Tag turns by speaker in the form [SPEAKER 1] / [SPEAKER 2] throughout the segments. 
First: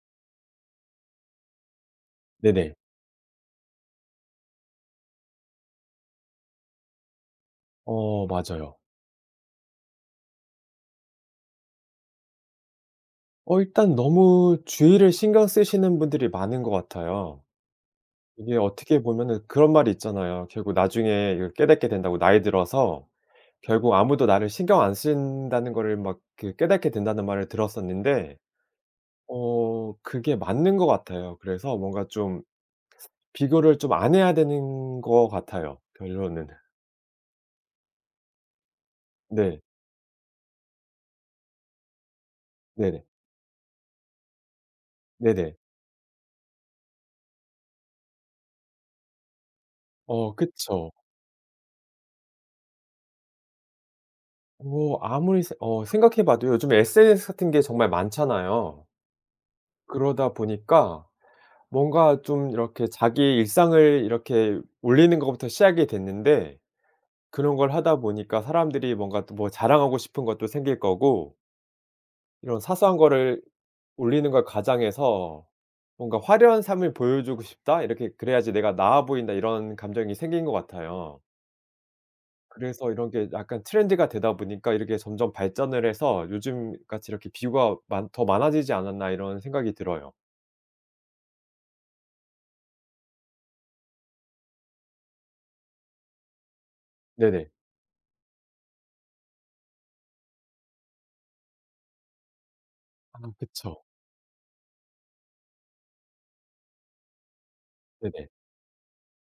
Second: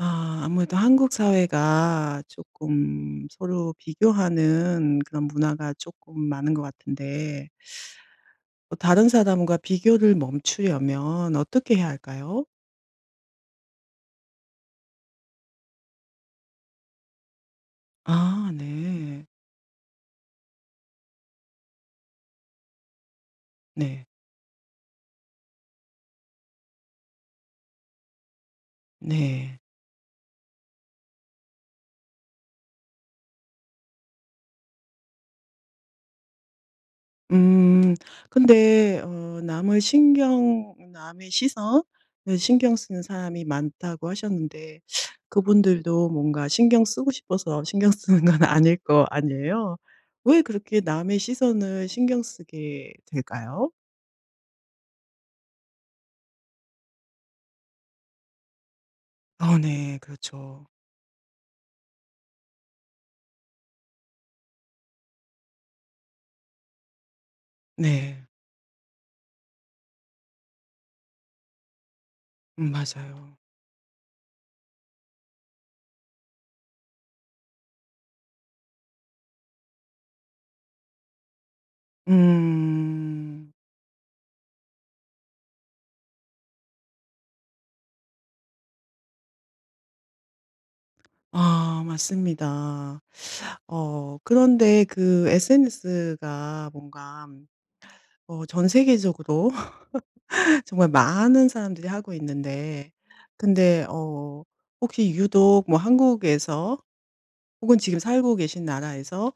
[SPEAKER 1] 아 아무래도 한국 사회가
[SPEAKER 2] 네네.
[SPEAKER 1] 쪼끔 서로 비교하는 그런 문화가 쪼끔 많은 것 같은데
[SPEAKER 2] 어
[SPEAKER 1] 어
[SPEAKER 2] 맞아요.
[SPEAKER 1] 다른 사람과 비교를 멈추려면 어떻게 해야 할까요?
[SPEAKER 2] 어 일단 너무 주위를 신경 쓰시는 분들이 많은 것 같아요.
[SPEAKER 1] 아
[SPEAKER 2] 이게 어떻게
[SPEAKER 1] 네.
[SPEAKER 2] 보면은 그런 말이 있잖아요. "결국 나중에 이걸 깨닫게 된다."고 "나이 들어서 결국
[SPEAKER 1] 네.
[SPEAKER 2] 아무도 나를 신경 안 쓴다는 거를 막 그 깨닫게 된다."는 말을 들었었는데
[SPEAKER 1] 네.
[SPEAKER 2] 어 그게 맞는 것 같아요. 그래서 뭔가 좀 비교를 좀 안 해야 되는 것 같아요 결론은.
[SPEAKER 1] 음 근데 어
[SPEAKER 2] 네.
[SPEAKER 1] 남을 신경 "남의 시선을 신경 쓰는
[SPEAKER 2] 네네.
[SPEAKER 1] 사람이 많다."고 하셨는데
[SPEAKER 2] 네네.
[SPEAKER 1] 그분들도 뭔가 신경 쓰고 싶어서 신경 쓰는 건 아닐 거 아니에요?
[SPEAKER 2] 어
[SPEAKER 1] 왜 그렇게
[SPEAKER 2] 그쵸.
[SPEAKER 1] 남의 시선을 신경 쓰게 될까요?
[SPEAKER 2] 어 아무리 스 어 생각해 봐도 요즘에 sns 같은 게 정말 많잖아요.
[SPEAKER 1] 아 네.
[SPEAKER 2] 그러다
[SPEAKER 1] 그렇죠.
[SPEAKER 2] 보니까 뭔가 좀 이렇게 자기의 일상을 이렇게 올리는 것부터 시작이 됐는데 그런 걸 하다
[SPEAKER 1] 네.
[SPEAKER 2] 보니까 사람들이 뭔가 또 뭐 자랑하고 싶은 것도 생길 거고 이런
[SPEAKER 1] 음
[SPEAKER 2] 사소한
[SPEAKER 1] 맞아요.
[SPEAKER 2] 거를 올리는 걸 가장해서 '뭔가 화려한 삶을 보여주고 싶다.' 이렇게 '그래야지 내가 나아 보인다.' 이런 감정이 생긴 것 같아요. 그래서 '이런 게
[SPEAKER 1] 음.
[SPEAKER 2] 약간 트렌드가 되다 보니까 이렇게 점점 발전을 해서 요즘같이 이렇게 비유가 많 더 많아지지 않았나?' 이런 생각이 들어요.
[SPEAKER 1] 아 맞습니다. 어 그런데 그 SNS가 뭔가
[SPEAKER 2] 네네.
[SPEAKER 1] 어 전 세계적으로 정말 많은 사람들이 하고 있는데
[SPEAKER 2] 어 그쵸.
[SPEAKER 1] 근데 어 혹시 유독 뭐 한국에서 혹은 지금
[SPEAKER 2] 네네.
[SPEAKER 1] 살고 계신 나라에서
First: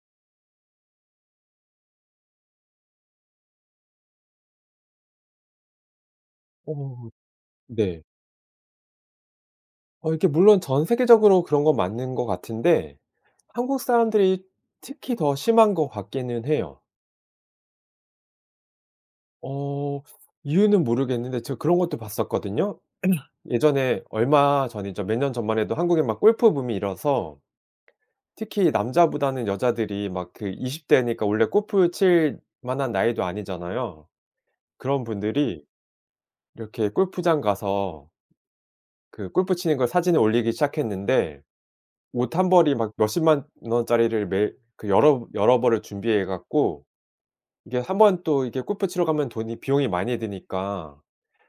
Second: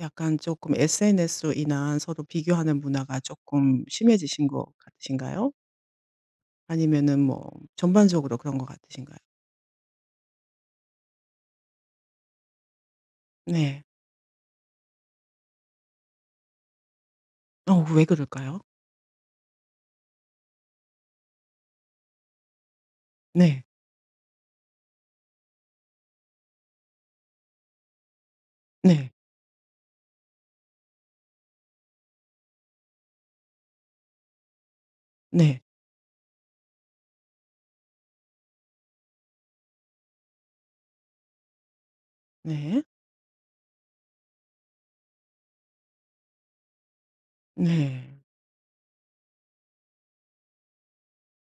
[SPEAKER 1] 약간 쪼끔 SNS로 인한 서로 비교하는 문화가 쪼끔 심해지신 것 같으신가요?
[SPEAKER 2] 어
[SPEAKER 1] 아니면은 뭐
[SPEAKER 2] 네.
[SPEAKER 1] 전반적으로 그런 것 같으신가요?
[SPEAKER 2] 어 이렇게 물론 전 세계적으로 그런 건 맞는 거 같은데 한국
[SPEAKER 1] 네.
[SPEAKER 2] 사람들이 특히 더 심한 것 같기는 해요.
[SPEAKER 1] 어 왜 그럴까요?
[SPEAKER 2] 어 이유는 모르겠는데 제가 그런 것도 봤었거든요.
[SPEAKER 1] 네.
[SPEAKER 2] 예전에 얼마 전이죠, 몇 년 전만 해도 한국엔 막 골프 붐이 일어서 특히
[SPEAKER 1] 네.
[SPEAKER 2] 남자보다는 여자들이 막 그 20 대니까 원래 골프 칠 만한 나이도 아니잖아요. 그런
[SPEAKER 1] 네.
[SPEAKER 2] 분들이 이렇게 골프장 가서 그 골프 치는 걸 사진을 올리기 시작했는데 옷 1 벌이
[SPEAKER 1] 네.
[SPEAKER 2] 막 몇 100,000 만 원짜리를 매일 그 여러브 여러 벌을 준비해 갖고 이게
[SPEAKER 1] 네.
[SPEAKER 2] 한번 또 이게 골프 치러 가면 돈이 비용이 많이 드니까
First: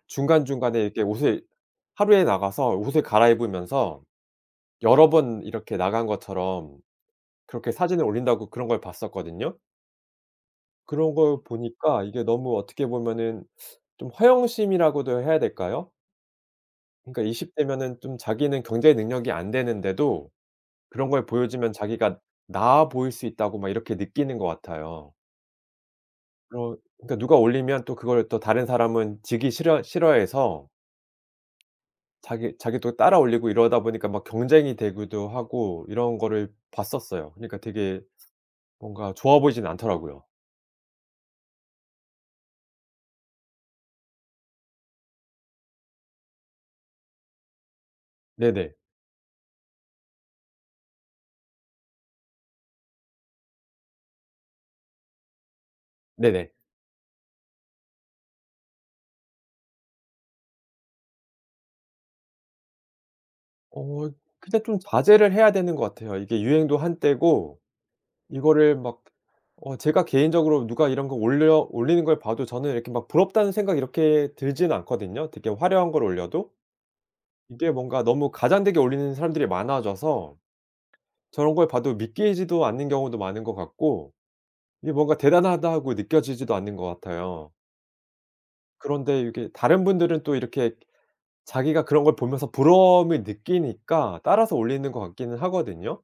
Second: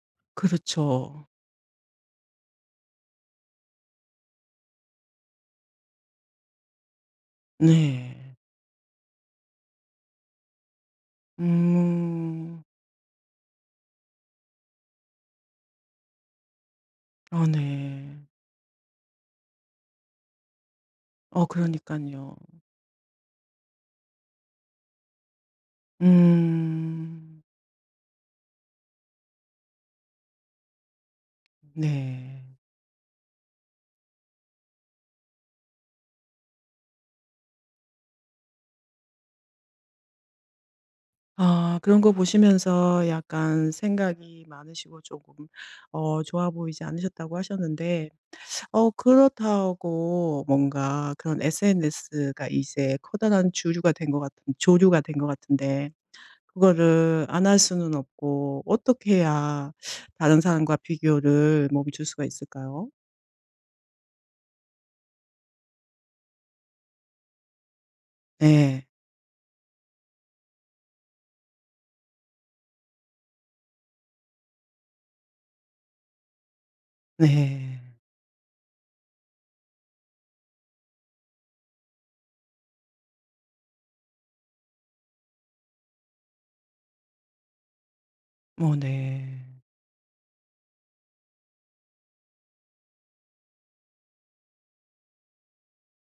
[SPEAKER 2] 중간중간에 이렇게
[SPEAKER 1] 그렇죠.
[SPEAKER 2] 옷을 하루에 나가서 옷을 갈아입으면서 여러 번 이렇게 나간 것처럼 "그렇게 사진을
[SPEAKER 1] 네.
[SPEAKER 2] 올린다."고 그런 걸 봤었거든요. 그런 걸 보니까 이게 너무
[SPEAKER 1] 음.
[SPEAKER 2] 어떻게 보면은 좀 허영심이라고도 해야 될까요? 그러니까
[SPEAKER 1] 아
[SPEAKER 2] 20 대면은 좀
[SPEAKER 1] 네.
[SPEAKER 2] 자기는 경제 능력이 안 되는데도 그런 걸
[SPEAKER 1] 어
[SPEAKER 2] 보여주면 자기가
[SPEAKER 1] 그러니깐요.
[SPEAKER 2] '나아 보일 수 있다.'고 막 이렇게 느끼는 것 같아요. 그러 그러니까 누가
[SPEAKER 1] 음.
[SPEAKER 2] 올리면 또 그걸 또 다른 사람은 지기 싫어 싫어해서
[SPEAKER 1] 네.
[SPEAKER 2] 자기 자기도 따라 올리고 이러다 보니까 막 경쟁이 되기도 하고 이런 거를 봤었어요. 그러니까 되게 뭔가 좋아 보이진 않더라고요.
[SPEAKER 1] 아 그런 거 보시면서 약간 생각이 많으시고 쪼금 어 좋아 보이지 않으셨다고 하셨는데
[SPEAKER 2] 네네.
[SPEAKER 1] 어 그렇다고 뭔가 그런 SNS가 이제 커다란 주류가 된 것 같은 조류가 된 것 같은데
[SPEAKER 2] 네네.
[SPEAKER 1] 그거를 안 할 수는 없고 어떻게 해야 다른 사람과 비교를 멈출 수가 있을까요?
[SPEAKER 2] 어 근데 좀 자제를 해야 되는 것 같아요. 이게 유행도 한때고 이거를
[SPEAKER 1] 네.
[SPEAKER 2] 막 어 제가 개인적으로 누가 이런 거 올려 올리는 걸 봐도 저는 이렇게 막 '부럽다.'는 생각이 이렇게 들진 않거든요 되게 화려한 걸 올려도. 이게
[SPEAKER 1] 네.
[SPEAKER 2] 뭔가 너무 과장되게 올리는 사람들이 많아져서 저런 걸 봐도 믿기지도 않는 경우도 많은 것 같고 이게 뭔가 '대단하다.'고 느껴지지도 않는 것 같아요.
[SPEAKER 1] 어
[SPEAKER 2] 그런데 이렇게
[SPEAKER 1] 네.
[SPEAKER 2] 다른 분들은 또 이렇게 자기가 그런 걸 보면서 부러움을 느끼니까 따라서 올리는 것 같기는 하거든요.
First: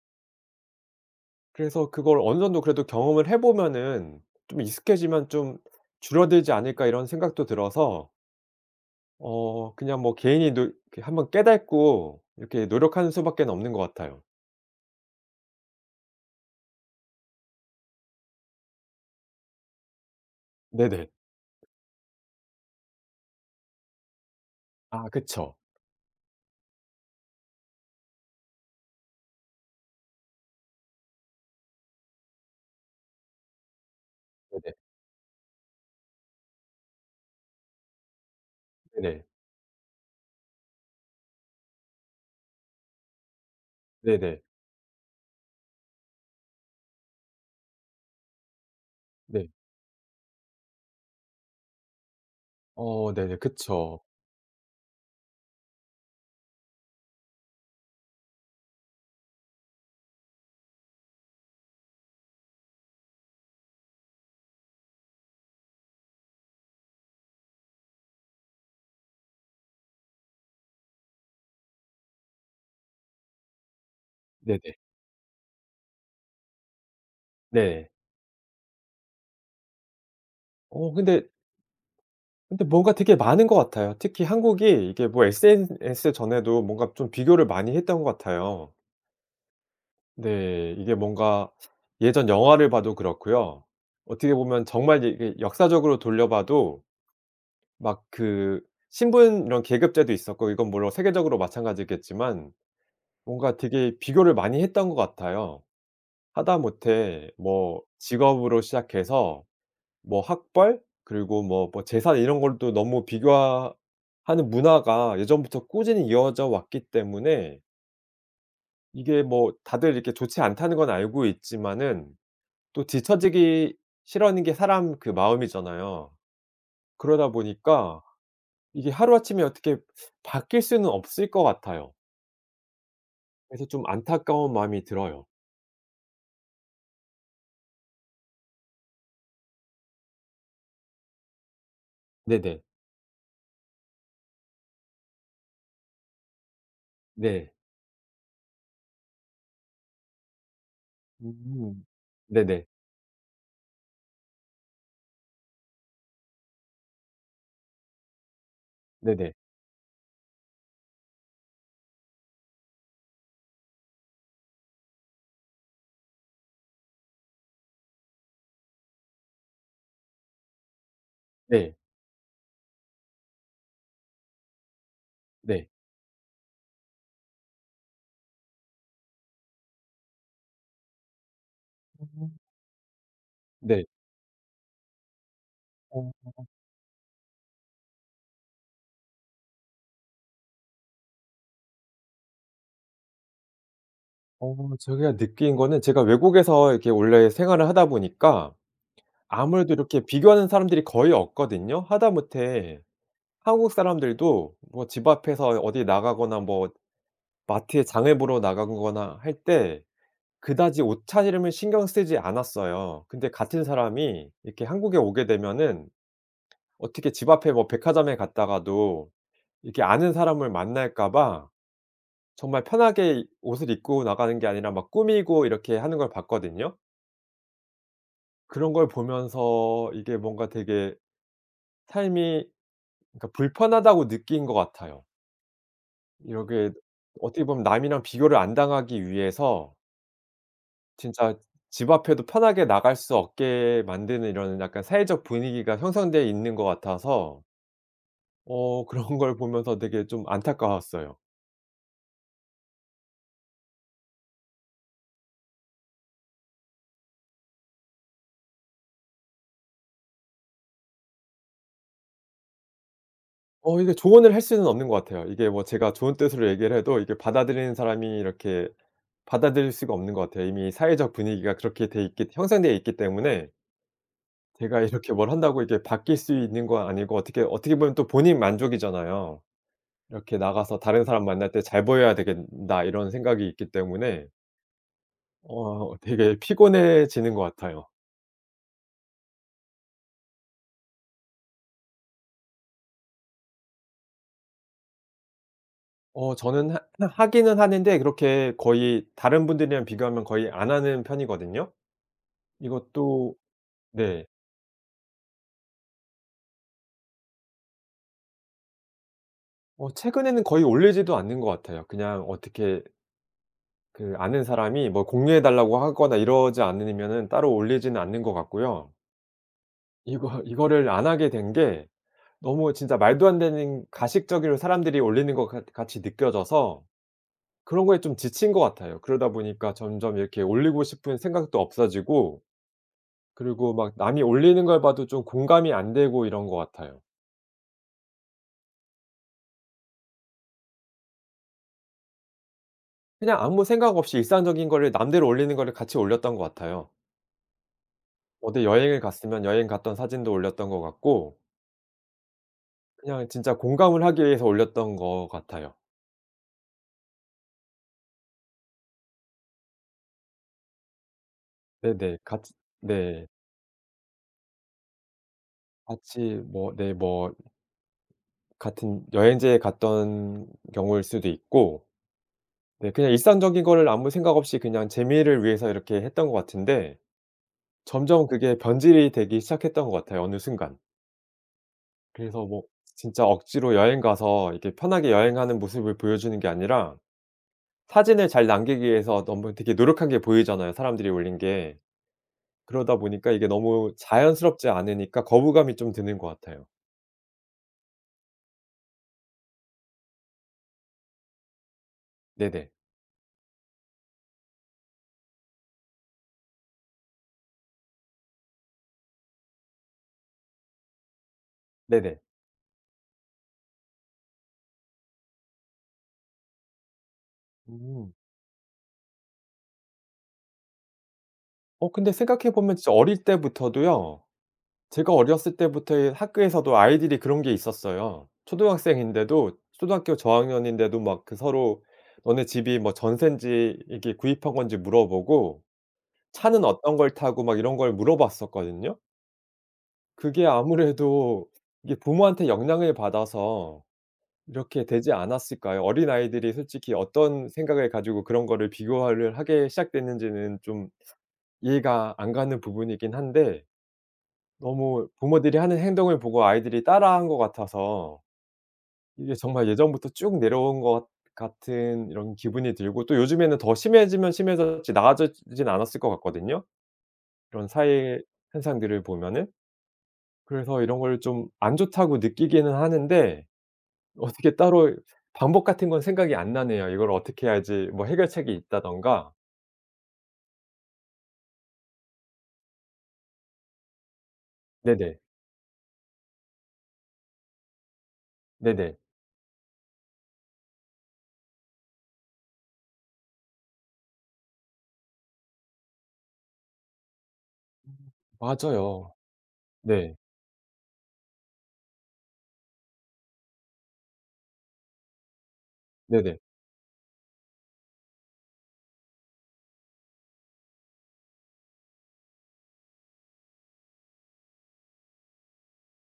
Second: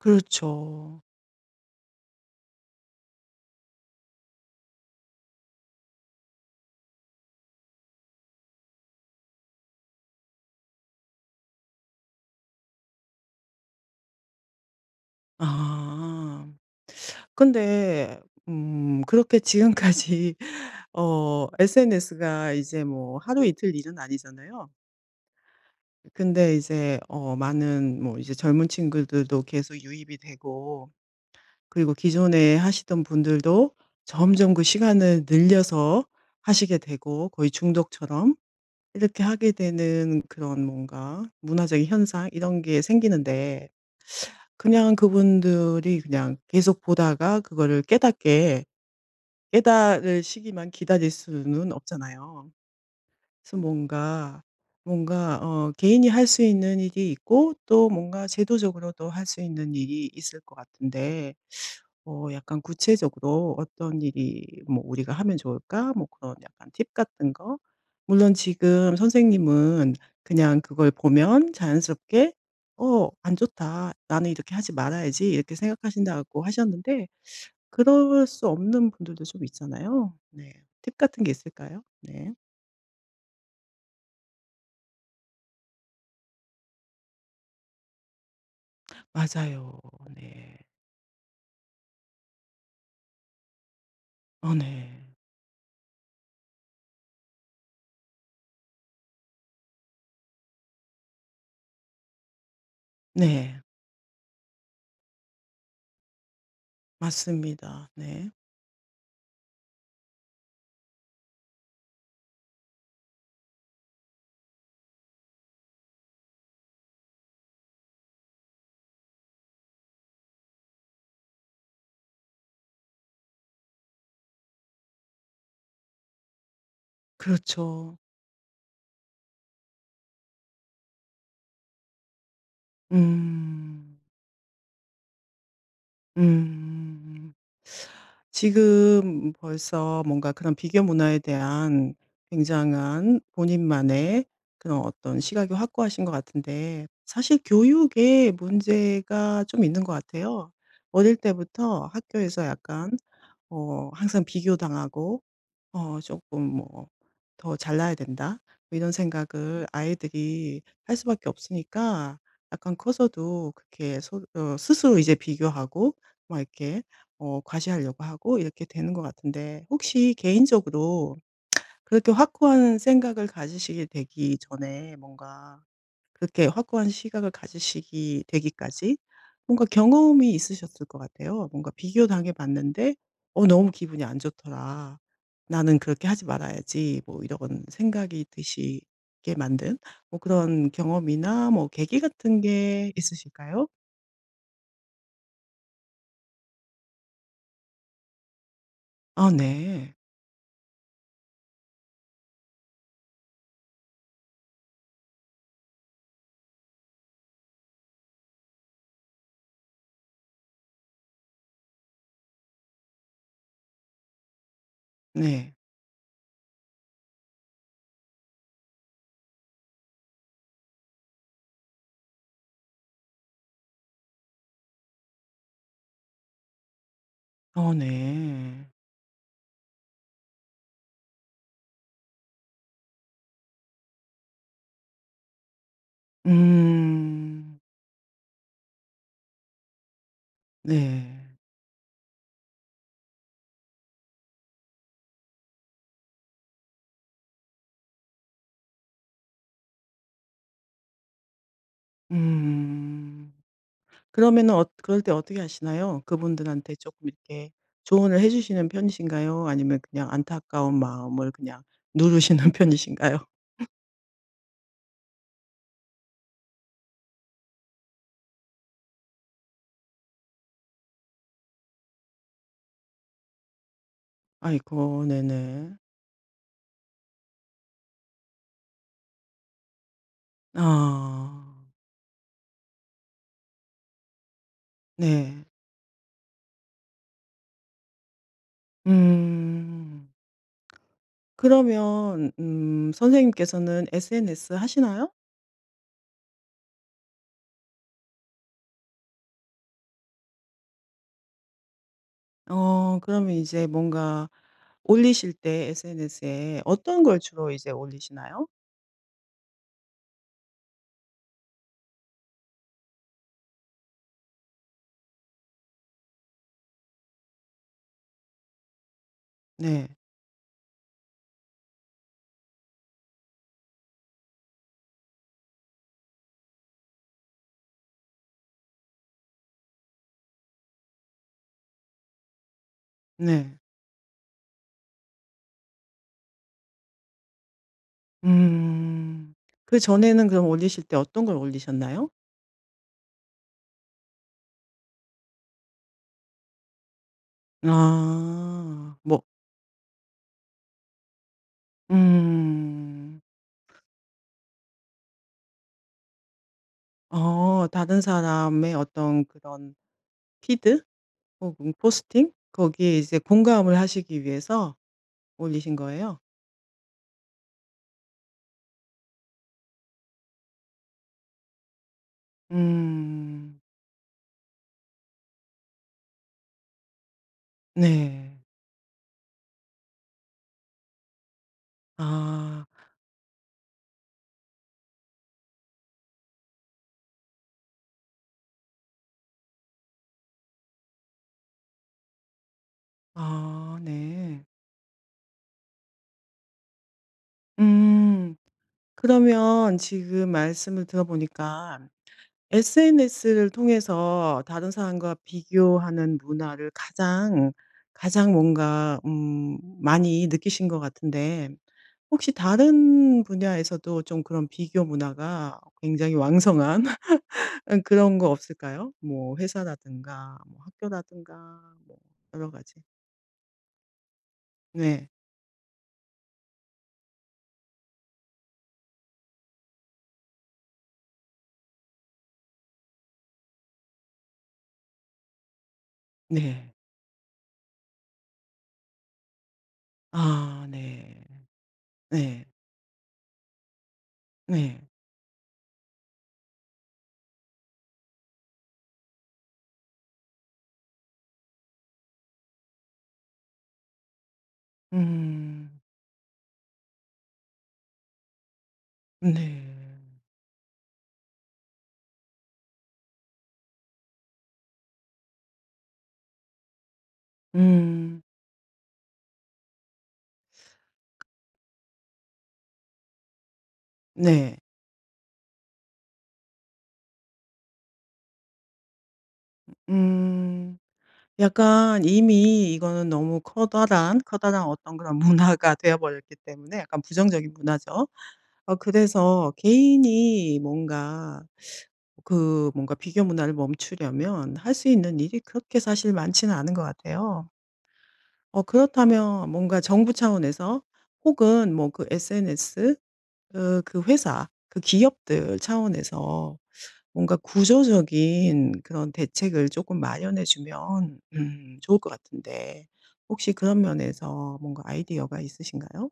[SPEAKER 1] 그렇죠.
[SPEAKER 2] 그래서 '그걸 어느 정도 그래도 경험을 해 보면은 좀 익숙해지면 좀 줄어들지 않을까?' 이런 생각도 들어서 어 그냥 뭐 개인이 눌 이렇게 한번 깨닫고 이렇게 노력하는 수밖에는 없는 것 같아요.
[SPEAKER 1] 아 근데 음 그렇게 지금까지
[SPEAKER 2] 네네.
[SPEAKER 1] 어 SNS가 이제 뭐 하루 이틀 일은 아니잖아요.
[SPEAKER 2] 아 그쵸.
[SPEAKER 1] 근데 이제 어 많은 뭐 이제 젊은 친구들도 계속 유입이 되고 그리고 기존에 하시던 분들도 점점 그
[SPEAKER 2] 네네.
[SPEAKER 1] 시간을 늘려서 하시게 되고 거의 중독처럼 이렇게
[SPEAKER 2] 네네.
[SPEAKER 1] 하게 되는 그런 뭔가 문화적인 현상 이런 게 생기는데
[SPEAKER 2] 네네.
[SPEAKER 1] 그냥 그분들이 그냥 계속 보다가 그거를 깨닫게
[SPEAKER 2] 네.
[SPEAKER 1] 깨닫으시기만 기다릴 수는 없잖아요.
[SPEAKER 2] 어 네네.
[SPEAKER 1] 그래서
[SPEAKER 2] 그쵸.
[SPEAKER 1] 뭔가, 뭔가 어 개인이 할 수 있는 일이 있고 또 뭔가 제도적으로도 할 수 있는 일이 있을 것 같은데 '어 약간 구체적으로 어떤 일이 뭐 우리가 하면 좋을까?' 뭐 그런 약간 팁 같은 거 물론 지금 선생님은 그냥 그걸 보면 자연스럽게 '어 안 좋다. 나는 이렇게 하지
[SPEAKER 2] 네네.
[SPEAKER 1] 말아야지.' 이렇게 생각하신다고 하셨는데
[SPEAKER 2] 네.
[SPEAKER 1] 그럴 수 없는 분들도 좀 있잖아요. 네.
[SPEAKER 2] 어
[SPEAKER 1] 팁 같은
[SPEAKER 2] 근데
[SPEAKER 1] 게 있을까요? 네.
[SPEAKER 2] 근데 뭔가 되게 많은 것 같아요. 특히 한국이 이게 뭐 SNS 전에도 뭔가 좀 비교를 많이 했던 것 같아요.
[SPEAKER 1] 맞아요. 네.
[SPEAKER 2] 네. 이게 뭔가 예전 영화를 봐도 그렇고요. 어떻게
[SPEAKER 1] 어
[SPEAKER 2] 보면 정말
[SPEAKER 1] 네.
[SPEAKER 2] 이제 이게 역사적으로 돌려 봐도 막 그 신분 이런 계급제도 있었고 이건 물론 세계적으로 마찬가지겠지만 뭔가
[SPEAKER 1] 네.
[SPEAKER 2] 되게 비교를 많이 했던 것 같아요. 하다못해 뭐
[SPEAKER 1] 맞습니다. 네.
[SPEAKER 2] 직업으로 시작해서 뭐 학벌 그리고 뭐 뭐 재산 이런 걸 또 너무 비교하 하는 문화가 예전부터 꾸준히 이어져 왔기 때문에 이게 뭐 다들 이렇게 "좋지 않다."는 건 알고 있지만은 또 뒤쳐지기 싫어하는 게 사람 그 마음이잖아요. 그러다
[SPEAKER 1] 그렇죠.
[SPEAKER 2] 보니까 이게 하루 아침에 어떻게 바뀔 수는 없을 것 같아요. 그래서 좀
[SPEAKER 1] 음.
[SPEAKER 2] 안타까운 마음이 들어요.
[SPEAKER 1] 음. 지금 벌써 뭔가 그런 비교 문화에 대한
[SPEAKER 2] 네네.
[SPEAKER 1] 굉장한 본인만의 그런 어떤 시각이 확고하신 것 같은데 사실
[SPEAKER 2] 네.
[SPEAKER 1] 교육에 문제가 좀 있는 것 같아요. 어릴
[SPEAKER 2] 음
[SPEAKER 1] 때부터 학교에서
[SPEAKER 2] 네네.
[SPEAKER 1] 약간 어 항상 비교당하고 어 쪼끔 뭐 '더 잘나야 된다.' 뭐 이런
[SPEAKER 2] 네네.
[SPEAKER 1] 생각을 아이들이 할 수밖에 없으니까 약간 커서도 그렇게 스 어 스스로 이제 비교하고 막 이렇게 어 과시하려고 하고 이렇게 되는 것 같은데 혹시 개인적으로
[SPEAKER 2] 네.
[SPEAKER 1] 그렇게 확고한 생각을 가지시게 되기 전에 뭔가
[SPEAKER 2] 네.
[SPEAKER 1] 그렇게 확고한 시각을 가지시기 되기까지 뭔가 경험이 있으셨을 것 같아요. 뭔가
[SPEAKER 2] 음.
[SPEAKER 1] '비교당해 봤는데 어 너무
[SPEAKER 2] 네.
[SPEAKER 1] 기분이 안 좋더라. 나는
[SPEAKER 2] 아
[SPEAKER 1] 그렇게 하지
[SPEAKER 2] 아아.
[SPEAKER 1] 말아야지.' 뭐 이러건 생각이 드시게 만든 뭐 그런 경험이나 뭐 계기 같은 게 있으실까요?
[SPEAKER 2] 어 제가 느낀 거는 제가 외국에서 이렇게 원래 생활을 하다 보니까
[SPEAKER 1] 아
[SPEAKER 2] 아무래도
[SPEAKER 1] 네.
[SPEAKER 2] 이렇게 비교하는 사람들이 거의 없거든요. 하다못해 한국 사람들도 뭐 집 앞에서 어 어디 나가거나 뭐 마트에 장을 보러 나가고 거나 할 때 그다지 옷차림을 신경 쓰지 않았어요. 근데 같은 사람이 이렇게 한국에 오게
[SPEAKER 1] 네.
[SPEAKER 2] 되면은 어떻게 집 앞에 뭐 백화점에 갔다가도 이렇게 아는 사람을 만날까 봐 정말 편하게 옷을 입고 나가는 게 아니라 막 꾸미고 이렇게 하는 걸 봤거든요.
[SPEAKER 1] 어 네.
[SPEAKER 2] 그런 걸 보면서 이게 뭔가 되게 삶이 그러니까 불편하다고 느낀 것 같아요. 이렇게 어떻게
[SPEAKER 1] 음.
[SPEAKER 2] 보면 남이랑 비교를 안 당하기 위해서
[SPEAKER 1] 네.
[SPEAKER 2] 진짜 집 앞에도 편하게 나갈 수 없게 만드는 이러는 약간 사회적 분위기가 형성돼 있는 것 같아서 어 그런 걸 보면서 되게 좀 안타까웠어요.
[SPEAKER 1] 음. 그러면은 엇 그럴 때 어떻게 하시나요? 그분들한테 쪼끔 이렇게 조언을 해 주시는 편이신가요? 아니면 그냥 안타까운 마음을 그냥 누르시는 편이신가요?
[SPEAKER 2] 어 이게 조언을 할 수는 없는 것 같아요. 이게 뭐 제가 좋은 뜻으로 얘기를 해도 이게 받아들이는 사람이 이렇게 받아들일 수가 없는 것 같아요. 이미 사회적 분위기가 그렇게 돼 있기 형성되어 있기 때문에 제가
[SPEAKER 1] 아이고
[SPEAKER 2] 이렇게 뭘 한다고
[SPEAKER 1] 네네.
[SPEAKER 2] 이렇게 바뀔 수 있는 건 아니고 어떻게 어떻게 보면 또 본인 만족이잖아요. 이렇게 나가서 '다른 사람
[SPEAKER 1] 아.
[SPEAKER 2] 만날 때 잘 보여야 되겐 다.' 이런 생각이 있기 때문에
[SPEAKER 1] 네.
[SPEAKER 2] 어 되게 피곤해지는 것 같아요.
[SPEAKER 1] 음. 그러면 음 선생님께서는 SNS 하시나요?
[SPEAKER 2] 어 저는 하 하기는 하는데 그렇게 거의 다른 분들이랑 비교하면 거의 안 하는 편이거든요.
[SPEAKER 1] 어 그러면
[SPEAKER 2] 이것도
[SPEAKER 1] 이제
[SPEAKER 2] 네.
[SPEAKER 1] 뭔가 올리실 때 SNS에 어떤 걸 주로 이제 올리시나요?
[SPEAKER 2] 어 최근에는 거의 올리지도 않는 것 같아요. 그냥 어떻게 그 아는 사람이 뭐 "공유해 달라."고 하거나 이러지 않으면은 따로 올리지는 않는 것 같고요.
[SPEAKER 1] 네.
[SPEAKER 2] 이거 이거를 안 하게 된 게 너무 진짜 말도 안 되는 가식적으로 사람들이 올리는 것 같 같이 느껴져서 그런 거에 좀 지친 것 같아요. 그러다 보니까 점점 이렇게 올리고 싶은 생각도 없어지고
[SPEAKER 1] 네.
[SPEAKER 2] 그리고 막 남이 올리는 걸 봐도 좀 공감이 안 되고 이런 것 같아요.
[SPEAKER 1] 음. 그전에는 그럼 올리실 때 어떤 걸 올리셨나요?
[SPEAKER 2] 그냥 아무 생각 없이 일상적인 거를 남들이 올리는 거를 같이 올렸던 것 같아요. 어디
[SPEAKER 1] 아.
[SPEAKER 2] 여행을
[SPEAKER 1] 뭐
[SPEAKER 2] 갔으면 여행 갔던 사진도 올렸던 것 같고
[SPEAKER 1] 음.
[SPEAKER 2] 그냥 진짜 공감을 하기 위해서 올렸던 것 같아요.
[SPEAKER 1] 어 다른 사람의 어떤 그런 피드 혹은
[SPEAKER 2] 네네.
[SPEAKER 1] 포스팅,
[SPEAKER 2] 같이
[SPEAKER 1] 거기에 이제
[SPEAKER 2] 네.
[SPEAKER 1] 공감을 하시기 위해서 올리신 거예요?
[SPEAKER 2] 같이 뭐 네 뭐 같은 여행지에 갔던 경우일 수도 있고 네 그냥
[SPEAKER 1] 음.
[SPEAKER 2] 일상적인 거를 아무 생각 없이 그냥 재미를 위해서 이렇게 했던 것 같은데 점점
[SPEAKER 1] 네.
[SPEAKER 2] 그게 변질이 되기 시작했던 것 같아요, 어느 순간. 그래서 뭐
[SPEAKER 1] 아.
[SPEAKER 2] 진짜 억지로 여행 가서 이렇게 편하게 여행하는 모습을 보여주는 게 아니라 사진을 잘 남기기 위해서 너무 되게 노력한 게 보이잖아요, 사람들이 올린 게. 그러다 보니까 이게
[SPEAKER 1] 아
[SPEAKER 2] 너무
[SPEAKER 1] 네.
[SPEAKER 2] 자연스럽지 않으니까 거부감이 좀 드는 것 같아요.
[SPEAKER 1] 음. 그러면 지금 말씀을 들어 보니까
[SPEAKER 2] 네네.
[SPEAKER 1] SNS를 통해서 다른 사람과 비교하는 문화를 가장, 가장 뭔가 음 많이 느끼신 것 같은데
[SPEAKER 2] 네네.
[SPEAKER 1] 혹시 다른 분야에서도 좀 그런 비교 문화가 굉장히 왕성한 응
[SPEAKER 2] 음.
[SPEAKER 1] 그런 거 없을까요? 뭐 회사라든가 뭐 학교라든가
[SPEAKER 2] 어,
[SPEAKER 1] 뭐
[SPEAKER 2] 근데 생각해
[SPEAKER 1] 여러
[SPEAKER 2] 보면
[SPEAKER 1] 가지?
[SPEAKER 2] 진짜 어릴 때부터도요.
[SPEAKER 1] 네.
[SPEAKER 2] 제가 어렸을 때부터의 학교에서도 아이들이 그런 게 있었어요. 초등학생인데도 초등학교 저학년인데도 막 그 서로 너네 집이 뭐 전세인지 이게 구입한 건지 물어보고 차는
[SPEAKER 1] 네.
[SPEAKER 2] 어떤 걸 타고 막 이런 걸 물어봤었거든요. 그게
[SPEAKER 1] 아 네.
[SPEAKER 2] 아무래도 이게
[SPEAKER 1] 네.
[SPEAKER 2] 부모한테 영향을 받아서
[SPEAKER 1] 네.
[SPEAKER 2] 이렇게 되지 않았을까요? 어린아이들이 솔직히 어떤 생각을 가지고 그런 거를 비교를 하게 시작됐는지는 좀 이해가 안 가는 부분이긴 한데 너무 부모들이
[SPEAKER 1] 음.
[SPEAKER 2] 하는 행동을 보고 아이들이 따라 한 것 같아서
[SPEAKER 1] 으
[SPEAKER 2] 이게
[SPEAKER 1] 네.
[SPEAKER 2] 정말 예전부터 쭉 내려온 것 같은 이런 기분이 들고 또 요즘에는 더 심해지면 심해졌지 나아졌지 지는 않았을 것 같거든요, 그런 사회
[SPEAKER 1] 음.
[SPEAKER 2] 현상들을 보면은. 그래서 이런 걸 좀 '안 좋다.'고 느끼기는 하는데 어떻게
[SPEAKER 1] 네.
[SPEAKER 2] 따로 방법 같은 건 생각이 안 나네요, 이걸 "어떻게 해야지 뭐 해결책이 있다."든가.
[SPEAKER 1] 음. 약간 이미 이거는 너무 커다란 커다란 어떤 그런
[SPEAKER 2] 네네.
[SPEAKER 1] 문화가 되어 버렸기 때문에 약간 부정적인 문화죠. 어
[SPEAKER 2] 네네.
[SPEAKER 1] 그래서 개인이 뭔가 그 뭔가 비교 문화를 멈추려면 할 수 있는 일이 그렇게 사실 많지는 않은 것 같아요. 어
[SPEAKER 2] 맞아요.
[SPEAKER 1] 그렇다면 뭔가 정부
[SPEAKER 2] 네.
[SPEAKER 1] 차원에서 혹은 뭐 그 SNS 그 그 회사 그 기업들
[SPEAKER 2] 네네.
[SPEAKER 1] 차원에서 뭔가 구조적인 그런 대책을 쪼끔 마련해 주면 음 좋을 것 같은데 혹시 그런 면에서 뭔가 아이디어가 있으신가요?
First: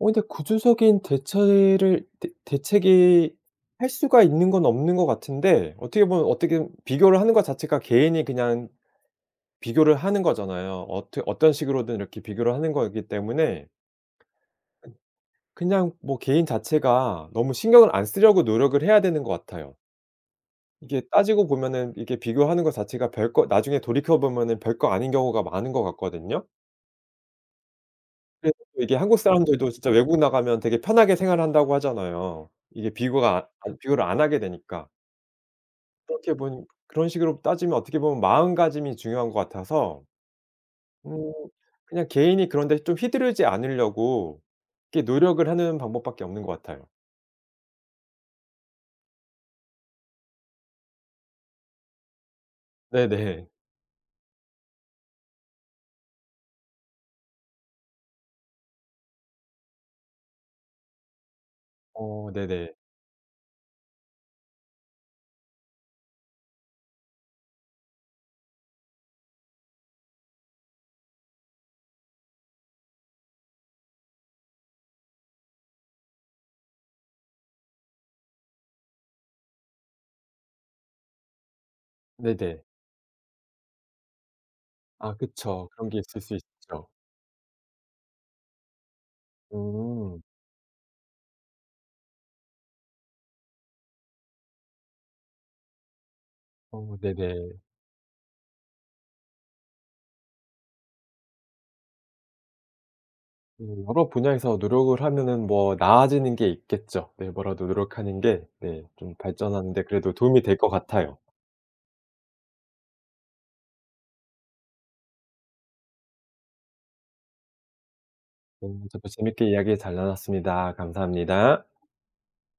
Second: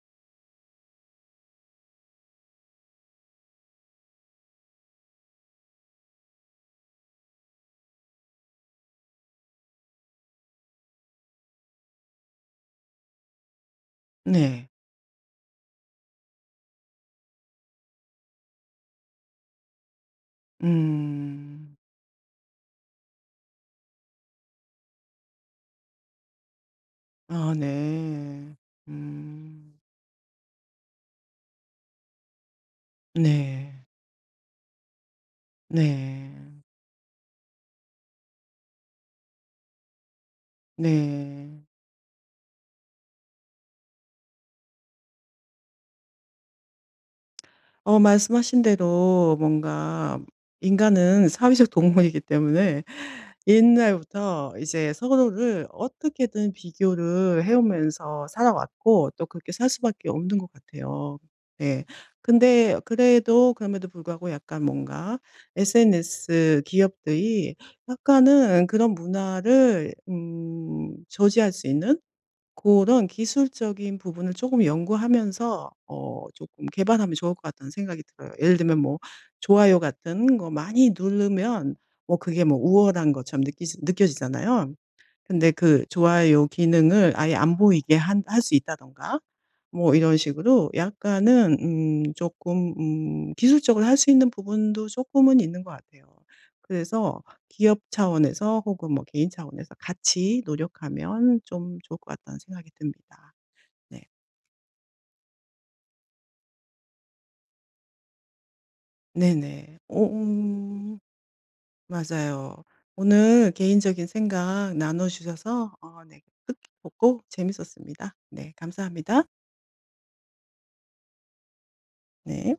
[SPEAKER 2] 어 근데 구조적인 대체를 대 대책이 할 수가 있는 건 없는 것 같은데 어떻게 보면 어떻게 비교를 하는 것 자체가 개인이 그냥 비교를 하는 거잖아요. 어떻 어떤 식으로든 이렇게 비교를 하는 거기 때문에
[SPEAKER 1] 네.
[SPEAKER 2] 그냥 뭐 개인 자체가 너무 신경을 안 쓰려고 노력을 해야 되는 것 같아요. 이게 따지고
[SPEAKER 1] 음.
[SPEAKER 2] 보면은 이렇게 비교하는 것 자체가 별거 나중에 돌이켜 보면은 별거 아닌 경우가 많은 것 같거든요.
[SPEAKER 1] 아
[SPEAKER 2] 그래서
[SPEAKER 1] 네.
[SPEAKER 2] 또 이게 한국 사람들도
[SPEAKER 1] 음.
[SPEAKER 2] 진짜 외국 나가면 되게 편하게 생활한다고 하잖아요. 이게 비교가 아니
[SPEAKER 1] 네.
[SPEAKER 2] 비교를 안 하게 되니까.
[SPEAKER 1] 네.
[SPEAKER 2] 그렇게 본 그런 식으로 따지면 어떻게 보면 마음가짐이 중요한 것 같아서 음
[SPEAKER 1] 네.
[SPEAKER 2] 그냥 개인이 그런 데 좀 휘두르지 않으려고 이렇게 노력을 하는 방법밖에 없는 것 같아요.
[SPEAKER 1] 어 말씀하신 대로 뭔가 인간은 사회적 동물이기 때문에
[SPEAKER 2] 네네.
[SPEAKER 1] 옛날부터 이제 서로를 어떻게든 비교를 해오면서 살아왔고 또 그렇게 살 수밖에 없는 것 같아요. 예.
[SPEAKER 2] 어 네네.
[SPEAKER 1] 근데 그래도 그럼에도 불구하고 약간 뭔가 SNS 기업들이 약간은 그런 문화를 음 저지할 수 있는 고런 기술적인 부분을 쪼금 연구하면서 어 쪼끔 개발하면 좋을 것 같다는 생각이 들어요. 예를 들면 뭐 좋아요 같은 거 많이 누르면 뭐 그게 뭐
[SPEAKER 2] 네네.
[SPEAKER 1] 우월한 것처럼 느끼지 느껴지잖아요.
[SPEAKER 2] 아
[SPEAKER 1] 근데
[SPEAKER 2] 그쵸.
[SPEAKER 1] 그
[SPEAKER 2] 그런 게 있을 수
[SPEAKER 1] 좋아요
[SPEAKER 2] 있죠.
[SPEAKER 1] 기능을 아예 안 보이게 한 할 수 있다든가 뭐 이런
[SPEAKER 2] 음.
[SPEAKER 1] 식으로 약간은 음 쪼끔 음 기술적으로 할 수 있는 부분도 쪼끔은 있는 것 같아요.
[SPEAKER 2] 어
[SPEAKER 1] 그래서
[SPEAKER 2] 네네.
[SPEAKER 1] 기업 차원에서 혹은 뭐 개인 차원에서 같이 노력하면 좀 좋을 것 같다는 생각이 듭니다.
[SPEAKER 2] 어.
[SPEAKER 1] 네.
[SPEAKER 2] 여러 분야에서 노력을 하면은 뭐 나아지는 게 있겠죠. 네 뭐라도 노력하는 게 네 좀 발전하는
[SPEAKER 1] 네네.
[SPEAKER 2] 데
[SPEAKER 1] 오
[SPEAKER 2] 그래도 도움이 될 것
[SPEAKER 1] 음.
[SPEAKER 2] 같아요.
[SPEAKER 1] 맞아요. 오늘 개인적인 생각 나눠 주셔서 어 네 뜻깊었고 재밌었습니다. 네
[SPEAKER 2] 네. 저도
[SPEAKER 1] 감사합니다.
[SPEAKER 2] 재밌게 이야기 잘 나눴습니다. 감사합니다.
[SPEAKER 1] 네.